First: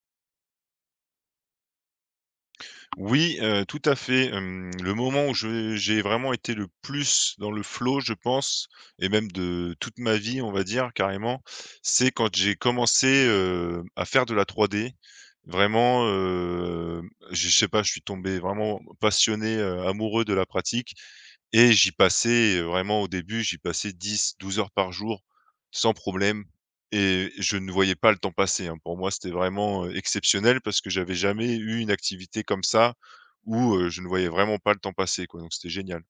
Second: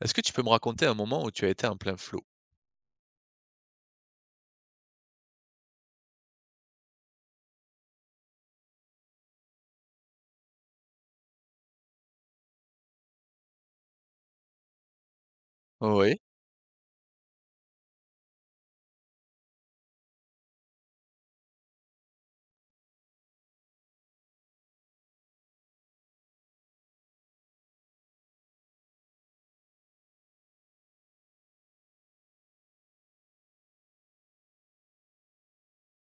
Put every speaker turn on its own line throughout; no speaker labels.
Est-ce que tu peux me raconter un moment où tu as été en plein flow?
Oui, tout à fait, le moment où je j'ai vraiment été le plus dans le flow, je pense, et même de toute ma vie, on va dire carrément, c'est quand j'ai commencé, à faire de la 3D. Vraiment,
Oui.
je sais pas, je suis tombé vraiment passionné, amoureux de la pratique, et j'y passais, vraiment au début, j'y passais 10-12 heures par jour sans problème, et je ne voyais pas le temps passer, hein. Pour moi, c'était vraiment, exceptionnel parce que j'avais jamais eu une activité comme ça où, je ne voyais vraiment pas le temps passer, quoi, donc c'était génial.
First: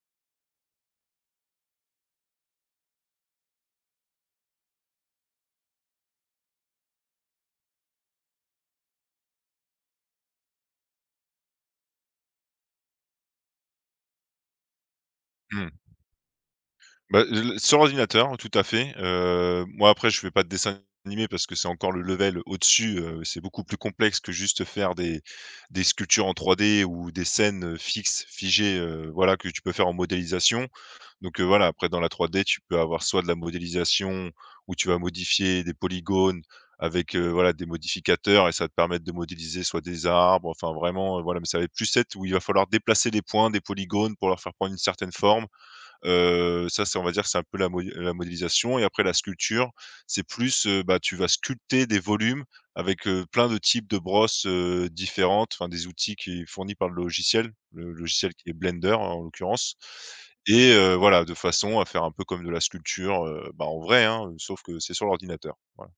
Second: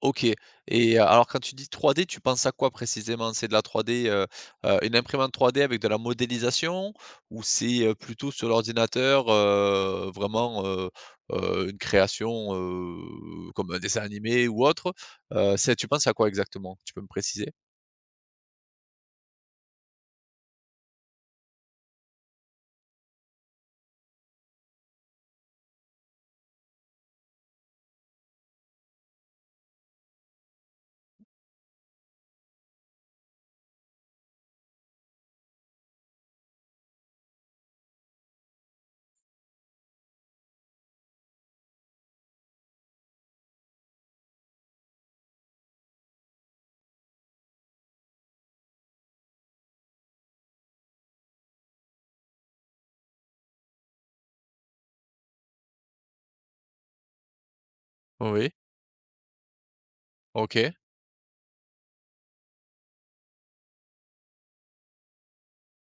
OK. Et alors quand tu dis 3D, tu penses à quoi précisément? C'est de la 3D, une imprimante 3D avec de la modélisation? Ou c'est, plutôt sur l'ordinateur, une création, comme un dessin animé ou autre?
Mmh.
C'est tu penses à quoi exactement? Tu peux me
Bah,
préciser?
l sur ordinateur, tout à fait. Moi après je fais pas de dessin animé parce que c'est encore le level au-dessus, c'est beaucoup plus complexe que juste faire des sculptures en 3D ou des scènes, fixes, figées, voilà, que tu peux faire en modélisation. Donc, voilà, après dans la 3D, tu peux avoir soit de la modélisation où tu vas modifier des polygones avec, voilà, des modificateurs, et ça va te permettre de modéliser soit des arbres, enfin vraiment, voilà, mais ça va être plus cette où il va falloir déplacer des points, des polygones pour leur faire prendre une certaine forme. Ça, c'est on va dire, c'est un peu la modé la modélisation, et après la sculpture, c'est plus, bah, tu vas sculpter des volumes avec, plein de types de brosses, différentes, enfin des outils qui est fourni par le logiciel qui
Oui.
est Blender, hein, en l'occurrence, et
OK.
voilà, de façon à faire un peu comme de la sculpture, bah, en vrai, hein, sauf que c'est sur l'ordinateur. Voilà.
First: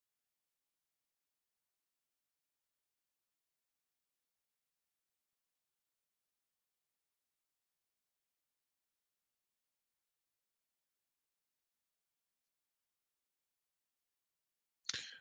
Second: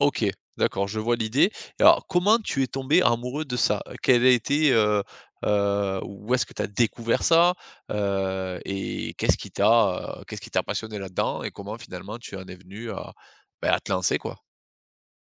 OK, d'accord, je vois l'idée. Et alors comment tu es tombé amoureux de ça? Quel a été, où est-ce que tu as découvert ça? Et qu'est-ce qui t'a passionné là-dedans, et comment finalement tu en es venu à, à te lancer, quoi?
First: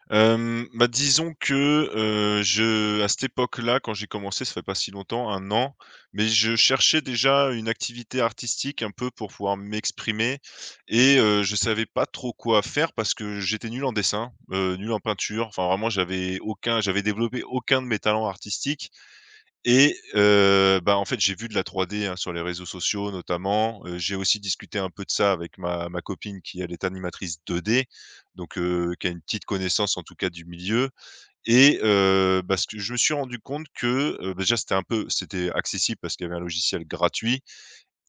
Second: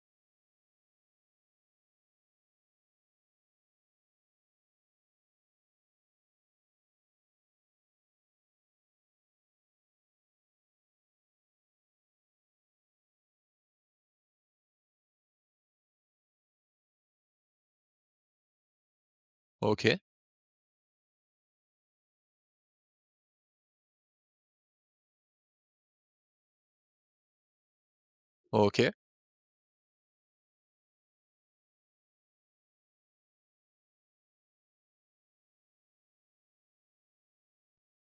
Bah, disons que, je à cette époque-là, quand j'ai commencé, ça fait pas si longtemps, 1 an, mais je cherchais déjà une activité artistique un peu pour pouvoir m'exprimer, et je savais pas trop quoi faire parce que j'étais nul en dessin, nul en peinture, enfin vraiment j'avais développé aucun de mes talents artistiques. Et
OK,
bah, en fait, j'ai vu de la 3D, hein, sur les réseaux sociaux notamment, j'ai aussi discuté un peu de ça avec ma copine qui, elle, est animatrice 2D, donc
OK,
qui a une petite connaissance en tout cas du milieu. Et bah, ce que je me suis rendu compte que, déjà c'était un peu c'était accessible parce qu'il y avait un logiciel gratuit,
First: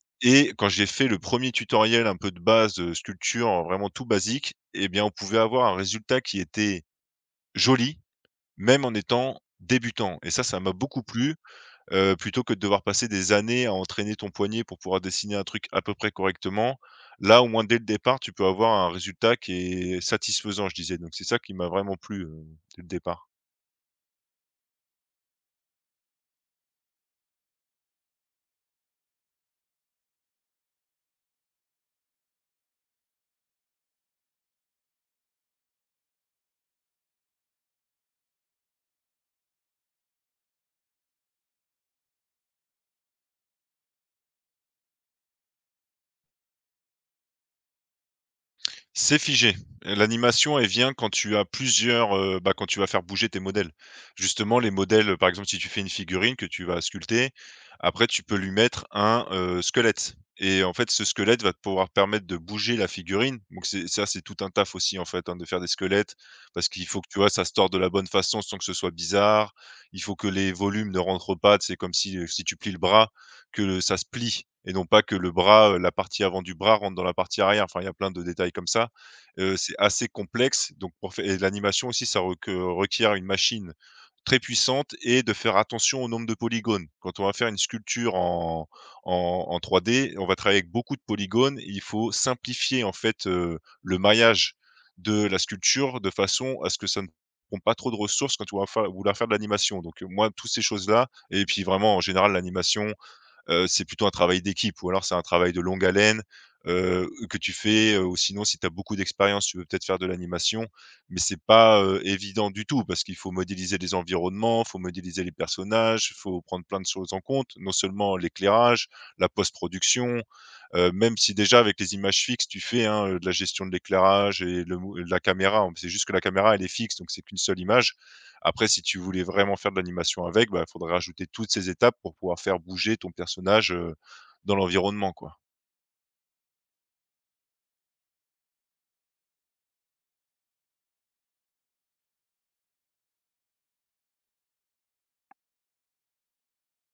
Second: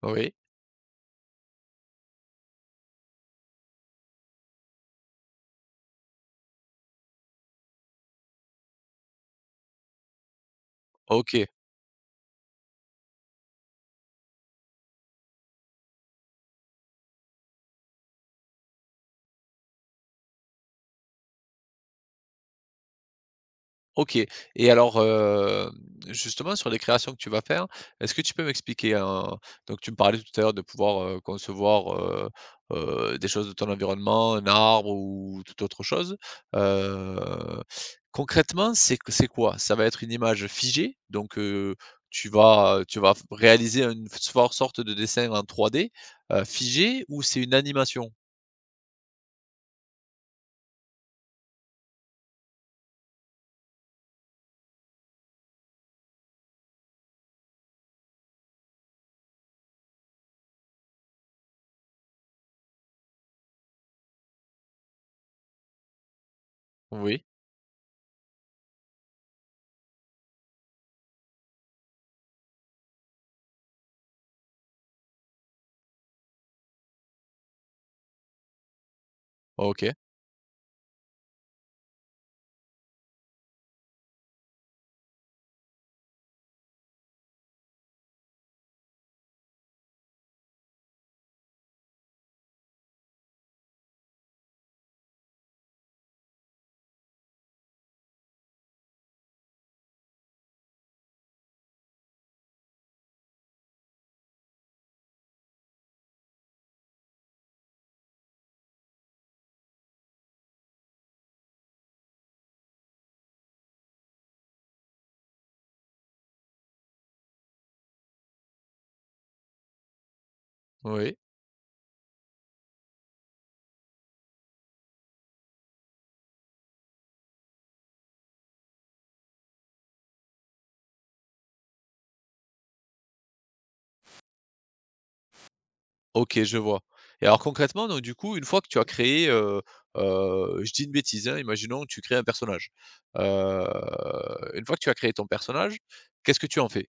oui,
et quand j'ai fait le premier tutoriel un peu de base, sculpture vraiment tout basique, et bien, on pouvait avoir un résultat qui était joli, même en étant débutant, et ça m'a beaucoup plu,
OK.
plutôt que de devoir passer des années à entraîner ton poignet pour pouvoir dessiner un truc à peu près correctement. Là, au moins, dès le départ, tu peux avoir un résultat qui est satisfaisant, je disais, donc c'est ça qui m'a vraiment plu, dès le départ.
OK. Et alors, justement, sur les créations que tu vas faire, est-ce que tu peux m'expliquer un Donc tu me parlais tout à l'heure de pouvoir, concevoir, des choses de ton environnement, un arbre ou toute autre chose. Heu, concrètement, c'est quoi? Ça va être une image figée, donc tu vas réaliser une f for sorte de dessin en 3D, figé, ou c'est une animation?
C'est figé. L'animation, elle vient quand tu as plusieurs, bah, quand tu vas faire bouger tes modèles. Justement, les modèles, par exemple, si tu fais une figurine que tu vas sculpter, après tu peux lui mettre un, squelette, et en fait, ce squelette va te pouvoir permettre de bouger la figurine. Donc c'est ça, c'est tout un taf aussi, en fait, hein, de faire des squelettes parce qu'il faut que, tu
Oui,
vois, ça se tord de la bonne façon sans que ce soit bizarre. Il faut que les volumes ne rentrent pas. C'est comme si, si tu plies le bras, que le ça se plie et non pas que le bras, la partie avant du bras rentre dans la partie arrière. Enfin, il y a plein de détails comme ça. C'est
OK,
assez complexe, donc pour fai et l'animation aussi ça reque requiert une machine très puissante, et de faire attention au nombre de polygones. Quand on va faire une sculpture en 3D, on va travailler avec beaucoup de polygones. Il faut simplifier en fait, le maillage de la sculpture de façon à ce que ça ne prend pas trop de ressources quand on va fa vouloir faire de l'animation. Donc, moi, toutes ces choses-là, et puis vraiment en général l'animation, c'est plutôt un travail d'équipe, ou alors c'est un travail de longue haleine, que tu fais, ou sinon si tu as beaucoup d'expérience, tu veux peut-être faire de l'animation, mais c'est pas, évident du tout parce qu'il faut modéliser les environnements, faut modéliser les personnages, faut prendre plein de choses en compte, non seulement l'éclairage, la post-production,
oui.
même si déjà avec les images fixes, tu fais, hein, de la gestion de l'éclairage et le mou la caméra, c'est juste que la caméra elle est fixe, donc c'est qu'une seule image. Après, si tu voulais vraiment faire de l'animation avec, il faudrait rajouter toutes ces étapes pour pouvoir faire bouger ton personnage, dans l'environnement, quoi.
OK, je vois. Et alors concrètement, donc du coup, une fois que tu as créé, je dis une bêtise, hein, imaginons que tu crées un personnage. Heu, une fois que tu as créé ton personnage, qu'est-ce que tu en fais?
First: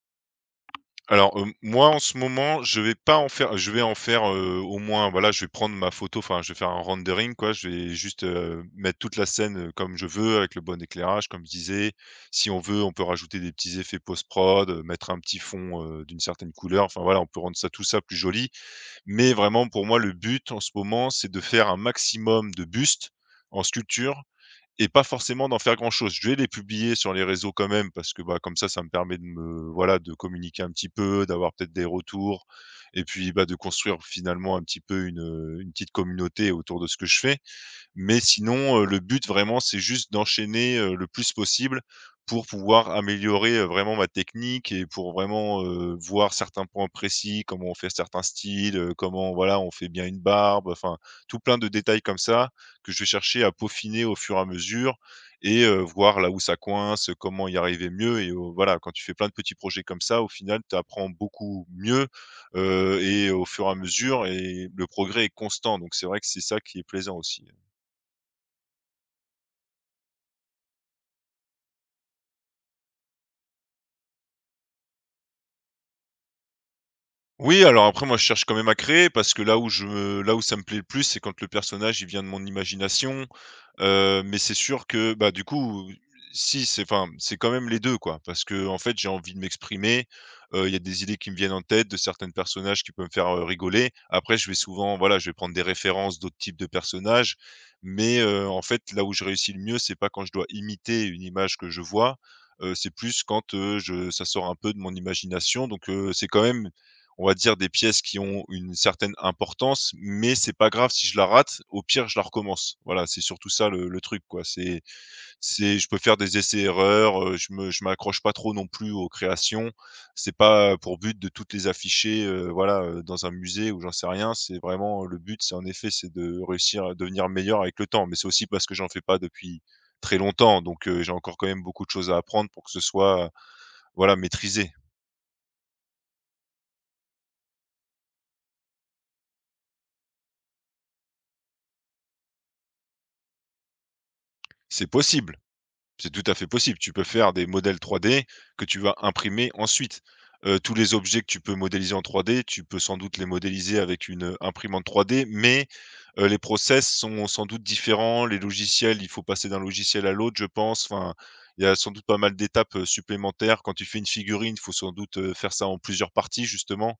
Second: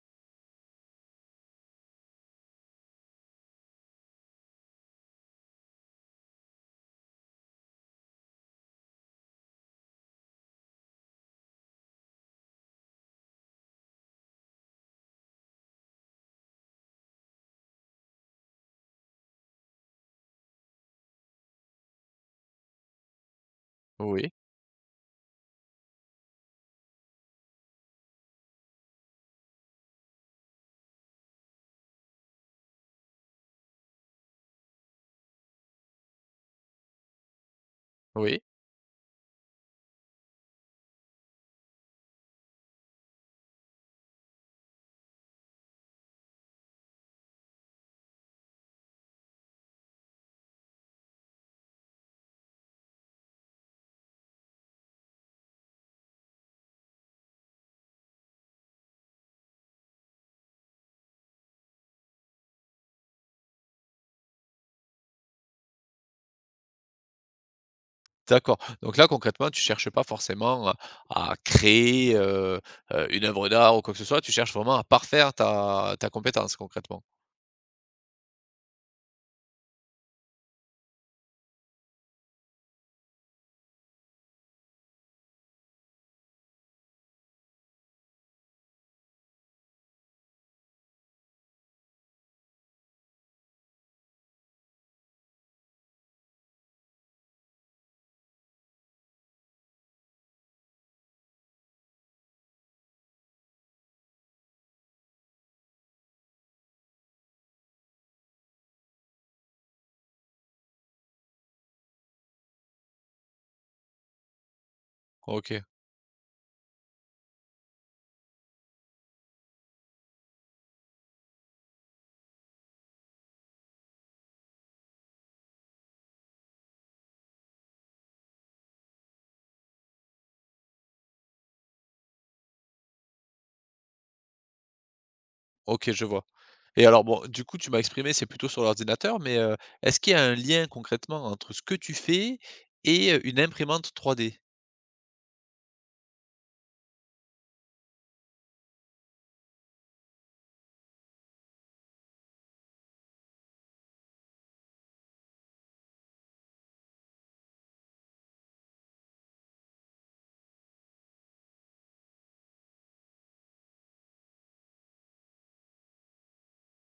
Alors, moi, en ce moment, je vais pas en faire je vais en faire, au moins, voilà, je vais prendre ma photo, enfin, je vais faire un rendering, quoi. Je vais juste, mettre toute la scène, comme je veux, avec le bon éclairage, comme je disais. Si on veut, on peut rajouter des petits effets post prod, mettre un petit fond, d'une certaine couleur. Enfin, voilà, on peut rendre ça tout ça plus joli. Mais vraiment pour moi le but en ce moment, c'est de faire un maximum de bustes en sculpture,
Oui,
et pas forcément d'en faire grand chose. Je vais les publier sur les réseaux quand même parce que, bah, comme ça me permet de me voilà, de communiquer un petit peu, d'avoir peut-être des retours, et puis, bah, de construire finalement un petit peu une petite communauté autour de ce que je fais. Mais
oui,
sinon, le but vraiment, c'est juste d'enchaîner, le plus possible pour pouvoir améliorer, vraiment ma technique, et pour vraiment, voir certains points précis, comment on fait certains styles, comment voilà, on fait bien une barbe, enfin, tout plein de détails comme ça que je vais chercher à peaufiner au fur et à mesure, et voir là où ça coince, comment y arriver mieux, et au voilà, quand tu fais plein de petits projets comme ça, au final, tu apprends beaucoup mieux, et au fur et à mesure, et le progrès est constant, donc c'est vrai que c'est ça qui est plaisant aussi, hein.
d'accord. Donc là, concrètement, tu cherches pas forcément à créer, une œuvre d'art ou quoi que ce soit, tu cherches vraiment à parfaire ta compétence concrètement?
Oui, alors après moi je cherche quand même à créer parce que là où ça me plaît le plus, c'est quand le personnage il vient de mon imagination, mais c'est sûr que, bah, du coup, si c'est enfin, c'est quand même les 2 quoi, parce que en fait j'ai envie de m'exprimer, il y a des idées qui me viennent en tête de certains personnages qui peuvent me faire, rigoler. Après je vais souvent voilà, je vais prendre des références d'autres types de personnages, mais en fait là où je réussis le mieux, c'est pas quand je dois imiter une image que je vois, c'est plus quand, je ça sort un peu de mon imagination. Donc c'est quand même on va dire des pièces qui ont une certaine importance, mais c'est pas grave si je la rate, au pire je la recommence. Voilà, c'est surtout ça le truc quoi. C'est
OK.
c'est je peux faire des essais-erreurs, je m'accroche pas trop non plus aux créations. C'est pas pour but de toutes les afficher, voilà, dans un musée ou j'en sais rien. C'est vraiment le but, c'est en effet, c'est de réussir à devenir meilleur avec le temps, mais c'est aussi parce que j'en fais pas depuis très longtemps, donc j'ai encore quand même beaucoup de choses à apprendre pour que ce soit, voilà, maîtrisé.
OK, je vois. Et alors bon, du coup, tu m'as exprimé, c'est plutôt sur l'ordinateur, mais, est-ce qu'il y a un lien concrètement entre ce que tu fais et une imprimante 3D?
C'est possible, c'est tout à fait possible. Tu peux faire des modèles 3D que tu vas imprimer ensuite. Tous les objets que tu peux modéliser en 3D, tu peux sans doute les modéliser avec une, imprimante 3D, mais, les process sont sans doute différents. Les logiciels, il faut passer d'un logiciel à l'autre, je pense. Enfin, il y a sans doute pas mal d'étapes, supplémentaires. Quand tu fais une figurine, il faut sans doute, faire ça en plusieurs parties justement.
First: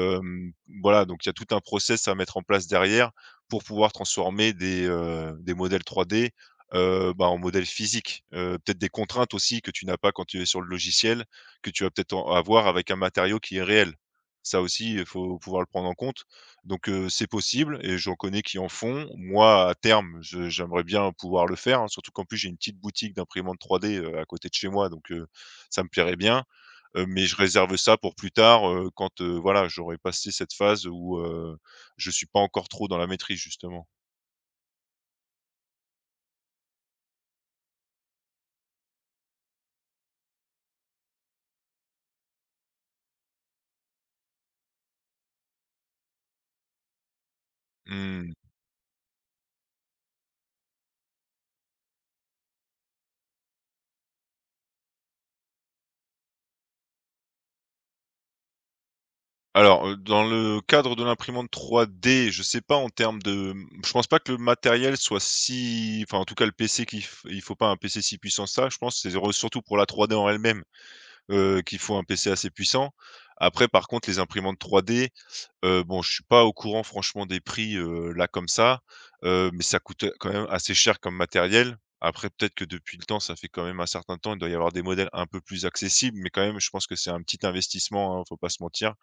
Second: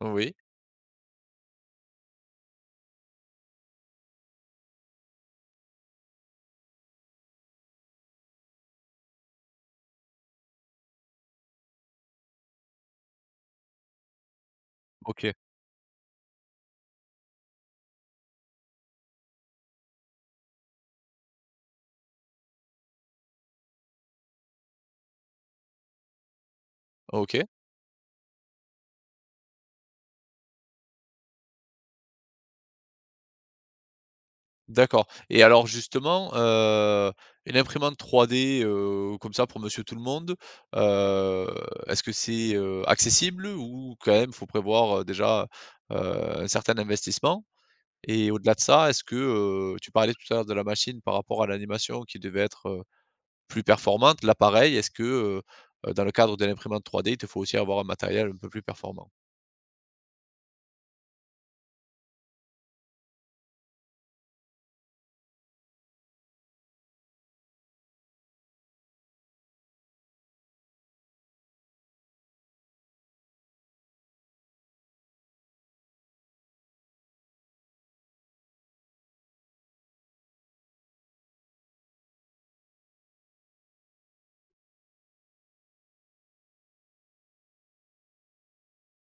Oui.
voilà, donc il y a tout un process à mettre en place derrière pour pouvoir transformer des modèles 3D, bah, en modèles physiques. Peut-être des contraintes aussi que tu n'as pas quand tu es sur le logiciel, que tu vas peut-être en avoir avec un matériau qui est réel. Ça aussi, il
OK,
faut pouvoir le prendre en compte. Donc, c'est possible et j'en connais qui en font. Moi, à terme, je j'aimerais bien pouvoir le faire, hein, surtout qu'en plus j'ai une petite boutique d'imprimante 3D, à côté de chez moi, donc, ça me plairait bien. Mais je
OK,
réserve ça pour plus tard, quand, voilà, j'aurai passé cette phase où, je suis pas encore trop dans la maîtrise, justement.
d'accord. Et alors justement, une imprimante 3D, comme ça pour monsieur tout le monde, heu, est-ce que c'est, accessible, ou quand même faut prévoir, heu, un certain investissement? Et
Mmh.
au-delà de ça, est-ce que, tu parlais tout à l'heure de la machine par rapport à l'animation qui devait être plus performante, là pareil, est-ce que, dans le cadre de l'imprimante 3D, il te faut aussi avoir un matériel un peu plus performant?
Alors, dans le cadre de l'imprimante 3D, je sais pas en termes de, je pense pas que le matériel soit si enfin, en tout cas, le PC qu'il f il faut pas un PC si puissant que ça. Je pense que c'est re surtout pour la 3D en elle-même, qu'il faut un PC assez puissant. Après, par contre, les imprimantes 3D, bon, je suis pas au courant franchement des prix, là comme ça, mais ça coûte quand même assez cher comme matériel. Après peut-être que depuis le temps, ça fait quand même un certain temps, il doit y avoir des modèles un peu plus accessibles, mais quand même je pense que c'est un petit investissement, hein, faut pas se mentir.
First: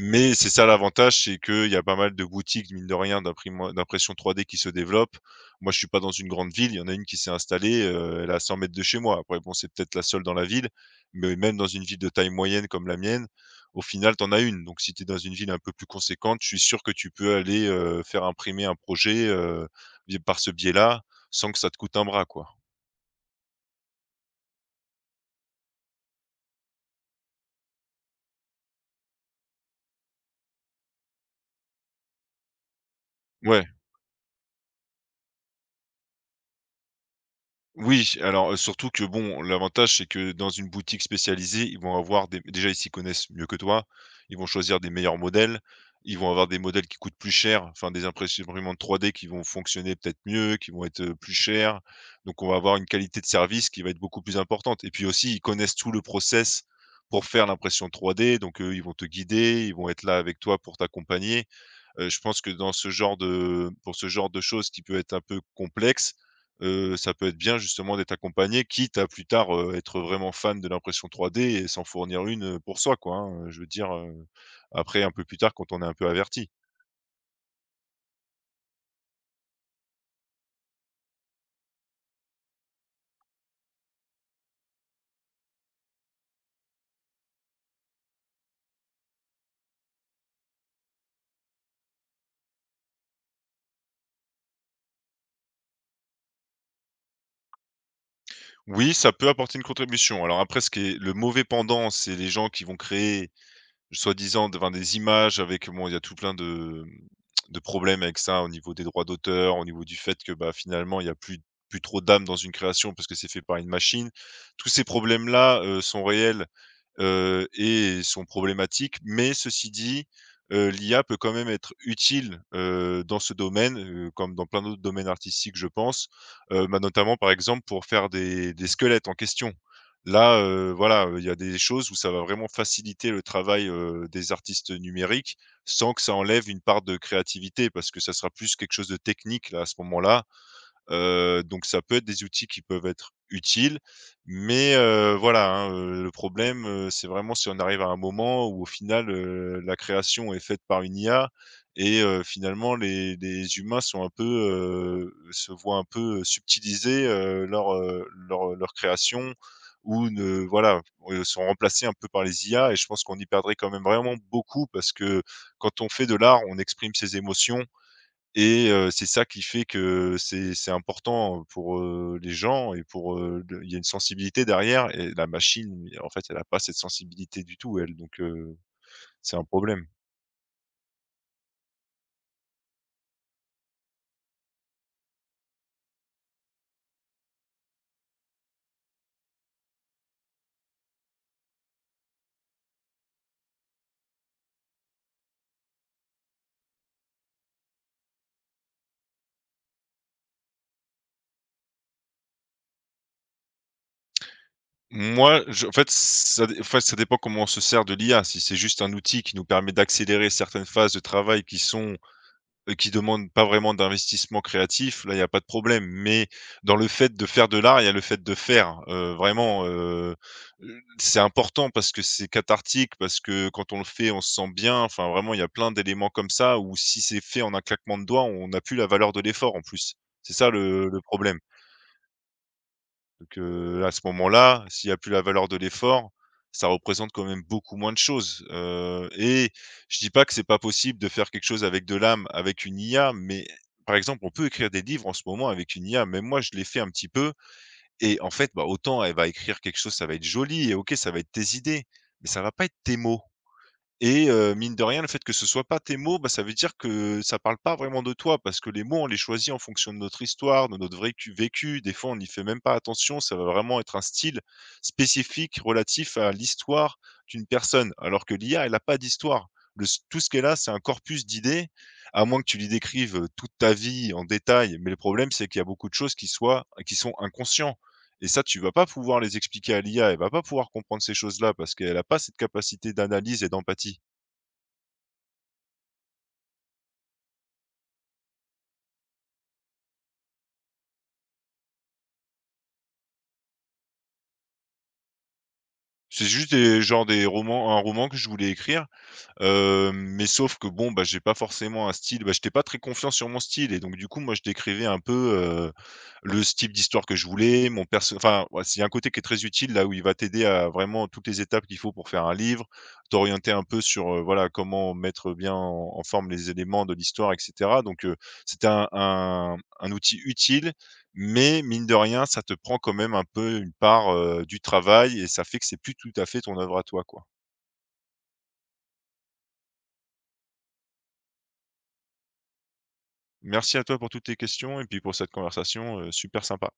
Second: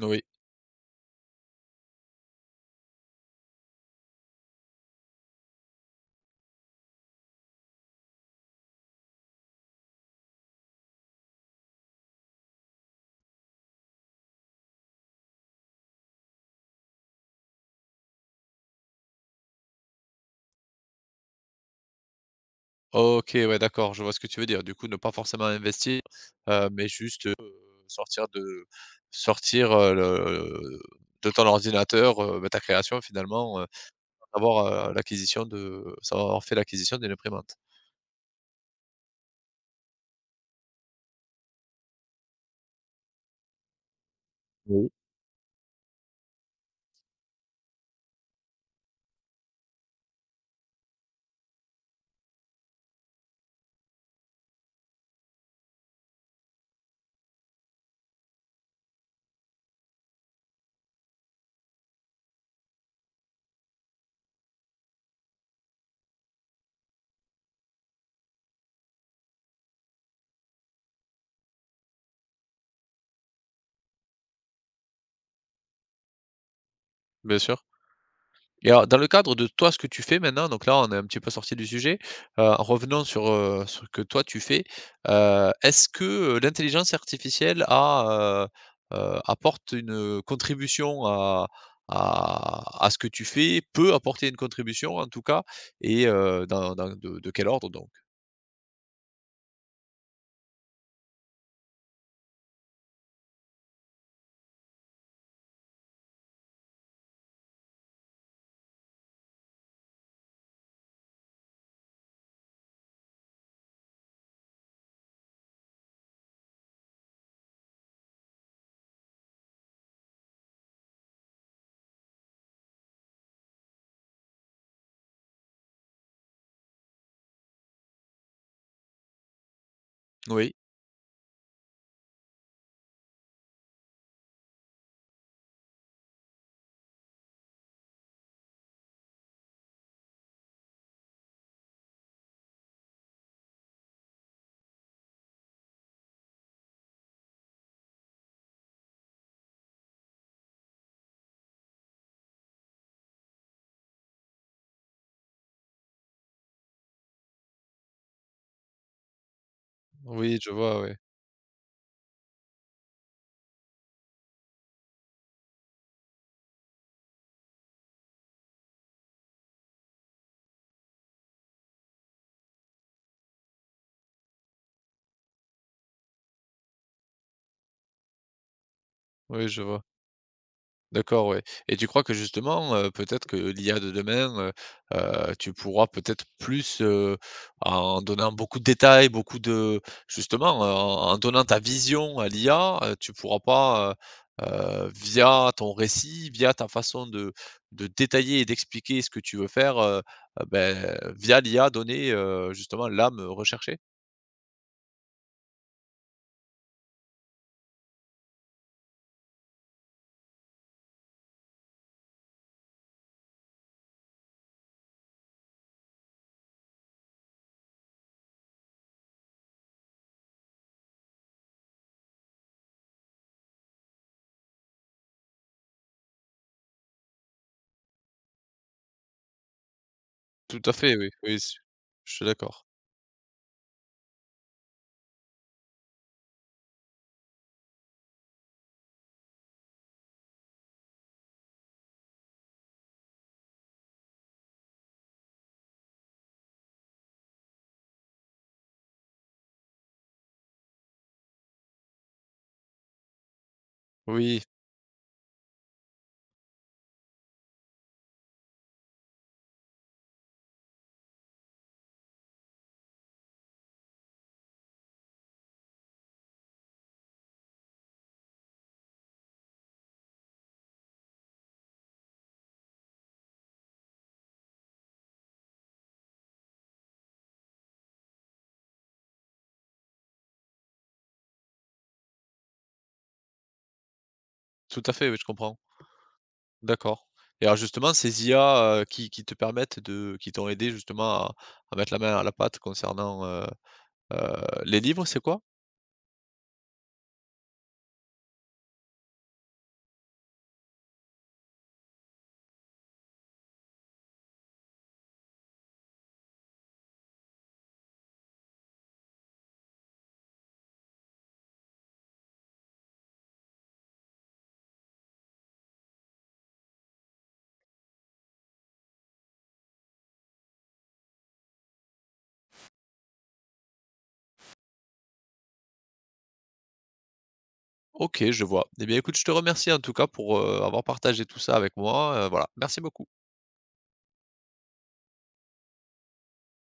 Oui.
c'est ça l'avantage, c'est qu'il y a pas mal de boutiques, mine de rien, d'impression 3D qui se développent. Moi, je suis pas dans une grande ville, il y en a une qui s'est installée, elle est à 100 mètres de chez moi. Après bon, c'est peut-être la seule dans la ville, mais même dans une ville de taille moyenne comme la mienne, au final, tu en as une. Donc si tu es dans une ville un peu plus conséquente, je suis sûr que tu peux aller, faire imprimer un projet, vi par ce biais-là, sans que ça te coûte un bras, quoi.
OK, ouais, d'accord, je vois ce que tu veux dire. Du coup, ne pas forcément investir, mais juste, sortir de sortir, le de ton ordinateur, ta création finalement,
Ouais.
avoir, l'acquisition de sans avoir fait l'acquisition d'une imprimante.
Oui, alors, surtout que bon, l'avantage, c'est que dans une boutique spécialisée, ils vont avoir des déjà, ils s'y connaissent mieux que toi. Ils vont choisir
Oui.
des meilleurs modèles. Ils vont avoir des modèles qui coûtent plus cher, enfin des impress imprimantes 3D qui vont fonctionner peut-être mieux, qui vont être, plus chères. Donc on va avoir une qualité de service qui va être beaucoup plus importante et puis aussi, ils connaissent tout le process pour faire l'impression 3D. Donc, ils vont te guider, ils vont être là avec toi pour t'accompagner. Je pense que dans ce genre de pour ce genre de choses qui peut être un peu complexe, ça peut être bien justement d'être accompagné, quitte à plus tard, être vraiment fan de l'impression 3D et s'en fournir une, pour soi quoi, hein, je veux dire, après un peu plus tard quand on est un peu averti.
Bien sûr. Et alors, dans le cadre de toi, ce que tu fais maintenant, donc là, on est un petit peu sorti du sujet. En revenant sur, ce que toi tu fais. Est-ce que, l'intelligence artificielle apporte une contribution à ce que tu fais? Peut apporter une contribution en tout cas? Et dans dans de quel ordre donc?
Oui, ça peut apporter une contribution. Alors après ce qui est le mauvais pendant, c'est les gens qui vont créer soi-disant de enfin des images avec bon, il y a tout plein de, de problèmes avec ça, au niveau des droits d'auteur, au niveau du fait que, bah, finalement, il y a plus plus trop d'âme dans une création parce que c'est fait par une machine. Tous ces problèmes-là, sont réels et sont problématiques. Mais ceci dit, l'IA peut quand même être utile, dans ce domaine, comme dans plein d'autres domaines artistiques, je pense. Bah, notamment, par exemple, pour faire des squelettes en question. Là,
Oui,
voilà, il y a des choses où ça va vraiment faciliter le travail, des artistes numériques, sans que ça enlève une part de créativité, parce que ça sera plus quelque chose de technique, là, à ce moment-là. Donc ça peut être des outils qui peuvent être utiles, mais voilà, hein, le problème, c'est vraiment si on arrive à un moment où au final, la création est faite par une IA et finalement les humains sont un peu, se voient un peu, subtiliser, leur création ou
oui,
ne
je vois,
voilà,
oui.
sont remplacés un peu par les IA et je pense qu'on y perdrait quand même vraiment beaucoup parce que quand on fait de l'art, on exprime ses émotions et c'est ça qui fait que c'est important, pour, les gens et pour, le il y a une sensibilité derrière et la machine, en fait, elle a pas cette sensibilité du tout elle, donc c'est un
Oui, je vois.
problème.
D'accord, ouais. Et tu crois que justement, peut-être que l'IA de demain, tu pourras peut-être plus, en donnant beaucoup de détails, beaucoup de justement, en donnant ta vision à l'IA, tu pourras pas, heu via ton récit, via ta façon de détailler et d'expliquer ce que tu veux faire, heu, beh, via l'IA donner, justement l'âme recherchée?
Moi, je en fait, ça dé en fait, ça dépend comment on se sert de l'IA. Si c'est juste un outil qui nous permet d'accélérer certaines phases de travail qui sont qui demande pas vraiment d'investissement créatif, là, il y a pas de problème. Mais dans le fait de faire de l'art, il y a le fait de faire, c'est important parce que c'est cathartique, parce que quand on le fait, on se sent bien. Enfin, vraiment, il y a plein d'éléments comme ça où si c'est fait en un claquement de doigts, on n'a plus la valeur de l'effort en plus. C'est ça
Tout à
le
fait,
le
oui, oui,
problème.
je suis d'accord.
Donc, à ce moment-là, s'il y a plus la valeur de l'effort, ça représente quand même beaucoup moins de choses, et je dis pas que c'est pas possible de faire quelque chose avec de l'âme, avec une IA, mais par exemple, on peut écrire des livres en ce moment avec une IA. Même moi, je l'ai fait un petit peu et en fait, bah, autant elle va écrire quelque chose, ça va être joli et OK, ça va être tes idées, mais ça va pas être tes mots. Et
Oui,
mine de rien, le fait que ce soit pas tes mots, bah, ça veut dire que ça parle pas vraiment de toi parce que les mots, on les choisit en fonction de notre histoire, de notre vécu. Des fois, on n'y fait même pas attention. Ça va vraiment être un style spécifique relatif à l'histoire d'une personne. Alors que l'IA, elle a pas d'histoire. Le s tout ce qu'elle a, c'est un corpus d'idées, à moins que tu lui décrives, toute ta vie en détail. Mais le problème, c'est qu'il y a beaucoup de choses qui sont inconscientes. Et ça, tu vas pas pouvoir les expliquer à l'IA. Elle va pas pouvoir comprendre ces choses-là parce qu'elle a pas cette capacité d'analyse et d'empathie.
tout à fait, oui, je comprends. D'accord. Et alors justement, ces IA, qui te permettent de qui t'ont aidé justement à mettre la main à la pâte concernant, heu, les livres, c'est quoi?
C'est juste des genre des romans un roman que je voulais écrire. Mais sauf que bon, bah, j'ai pas forcément un style, bah, j'étais pas très confiant sur mon style et donc du coup, moi, je décrivais un peu, le s type d'histoire que je voulais, ouais, c'est un côté qui est très utile là où il va t'aider à vraiment toutes les étapes qu'il faut pour faire un livre, t'orienter un peu sur, voilà, comment mettre bien en forme les éléments de l'histoire et cetera, donc c'était un outil utile, mais mine de rien, ça te prend quand même un peu une part, du travail et ça fait que c'est plus tout à fait ton œuvre à toi, quoi.
OK, je vois. Eh bien écoute, je te remercie en tout cas pour, avoir partagé tout ça avec moi, voilà. Merci beaucoup.
Merci à toi pour toutes tes questions et puis pour cette conversation, super sympa.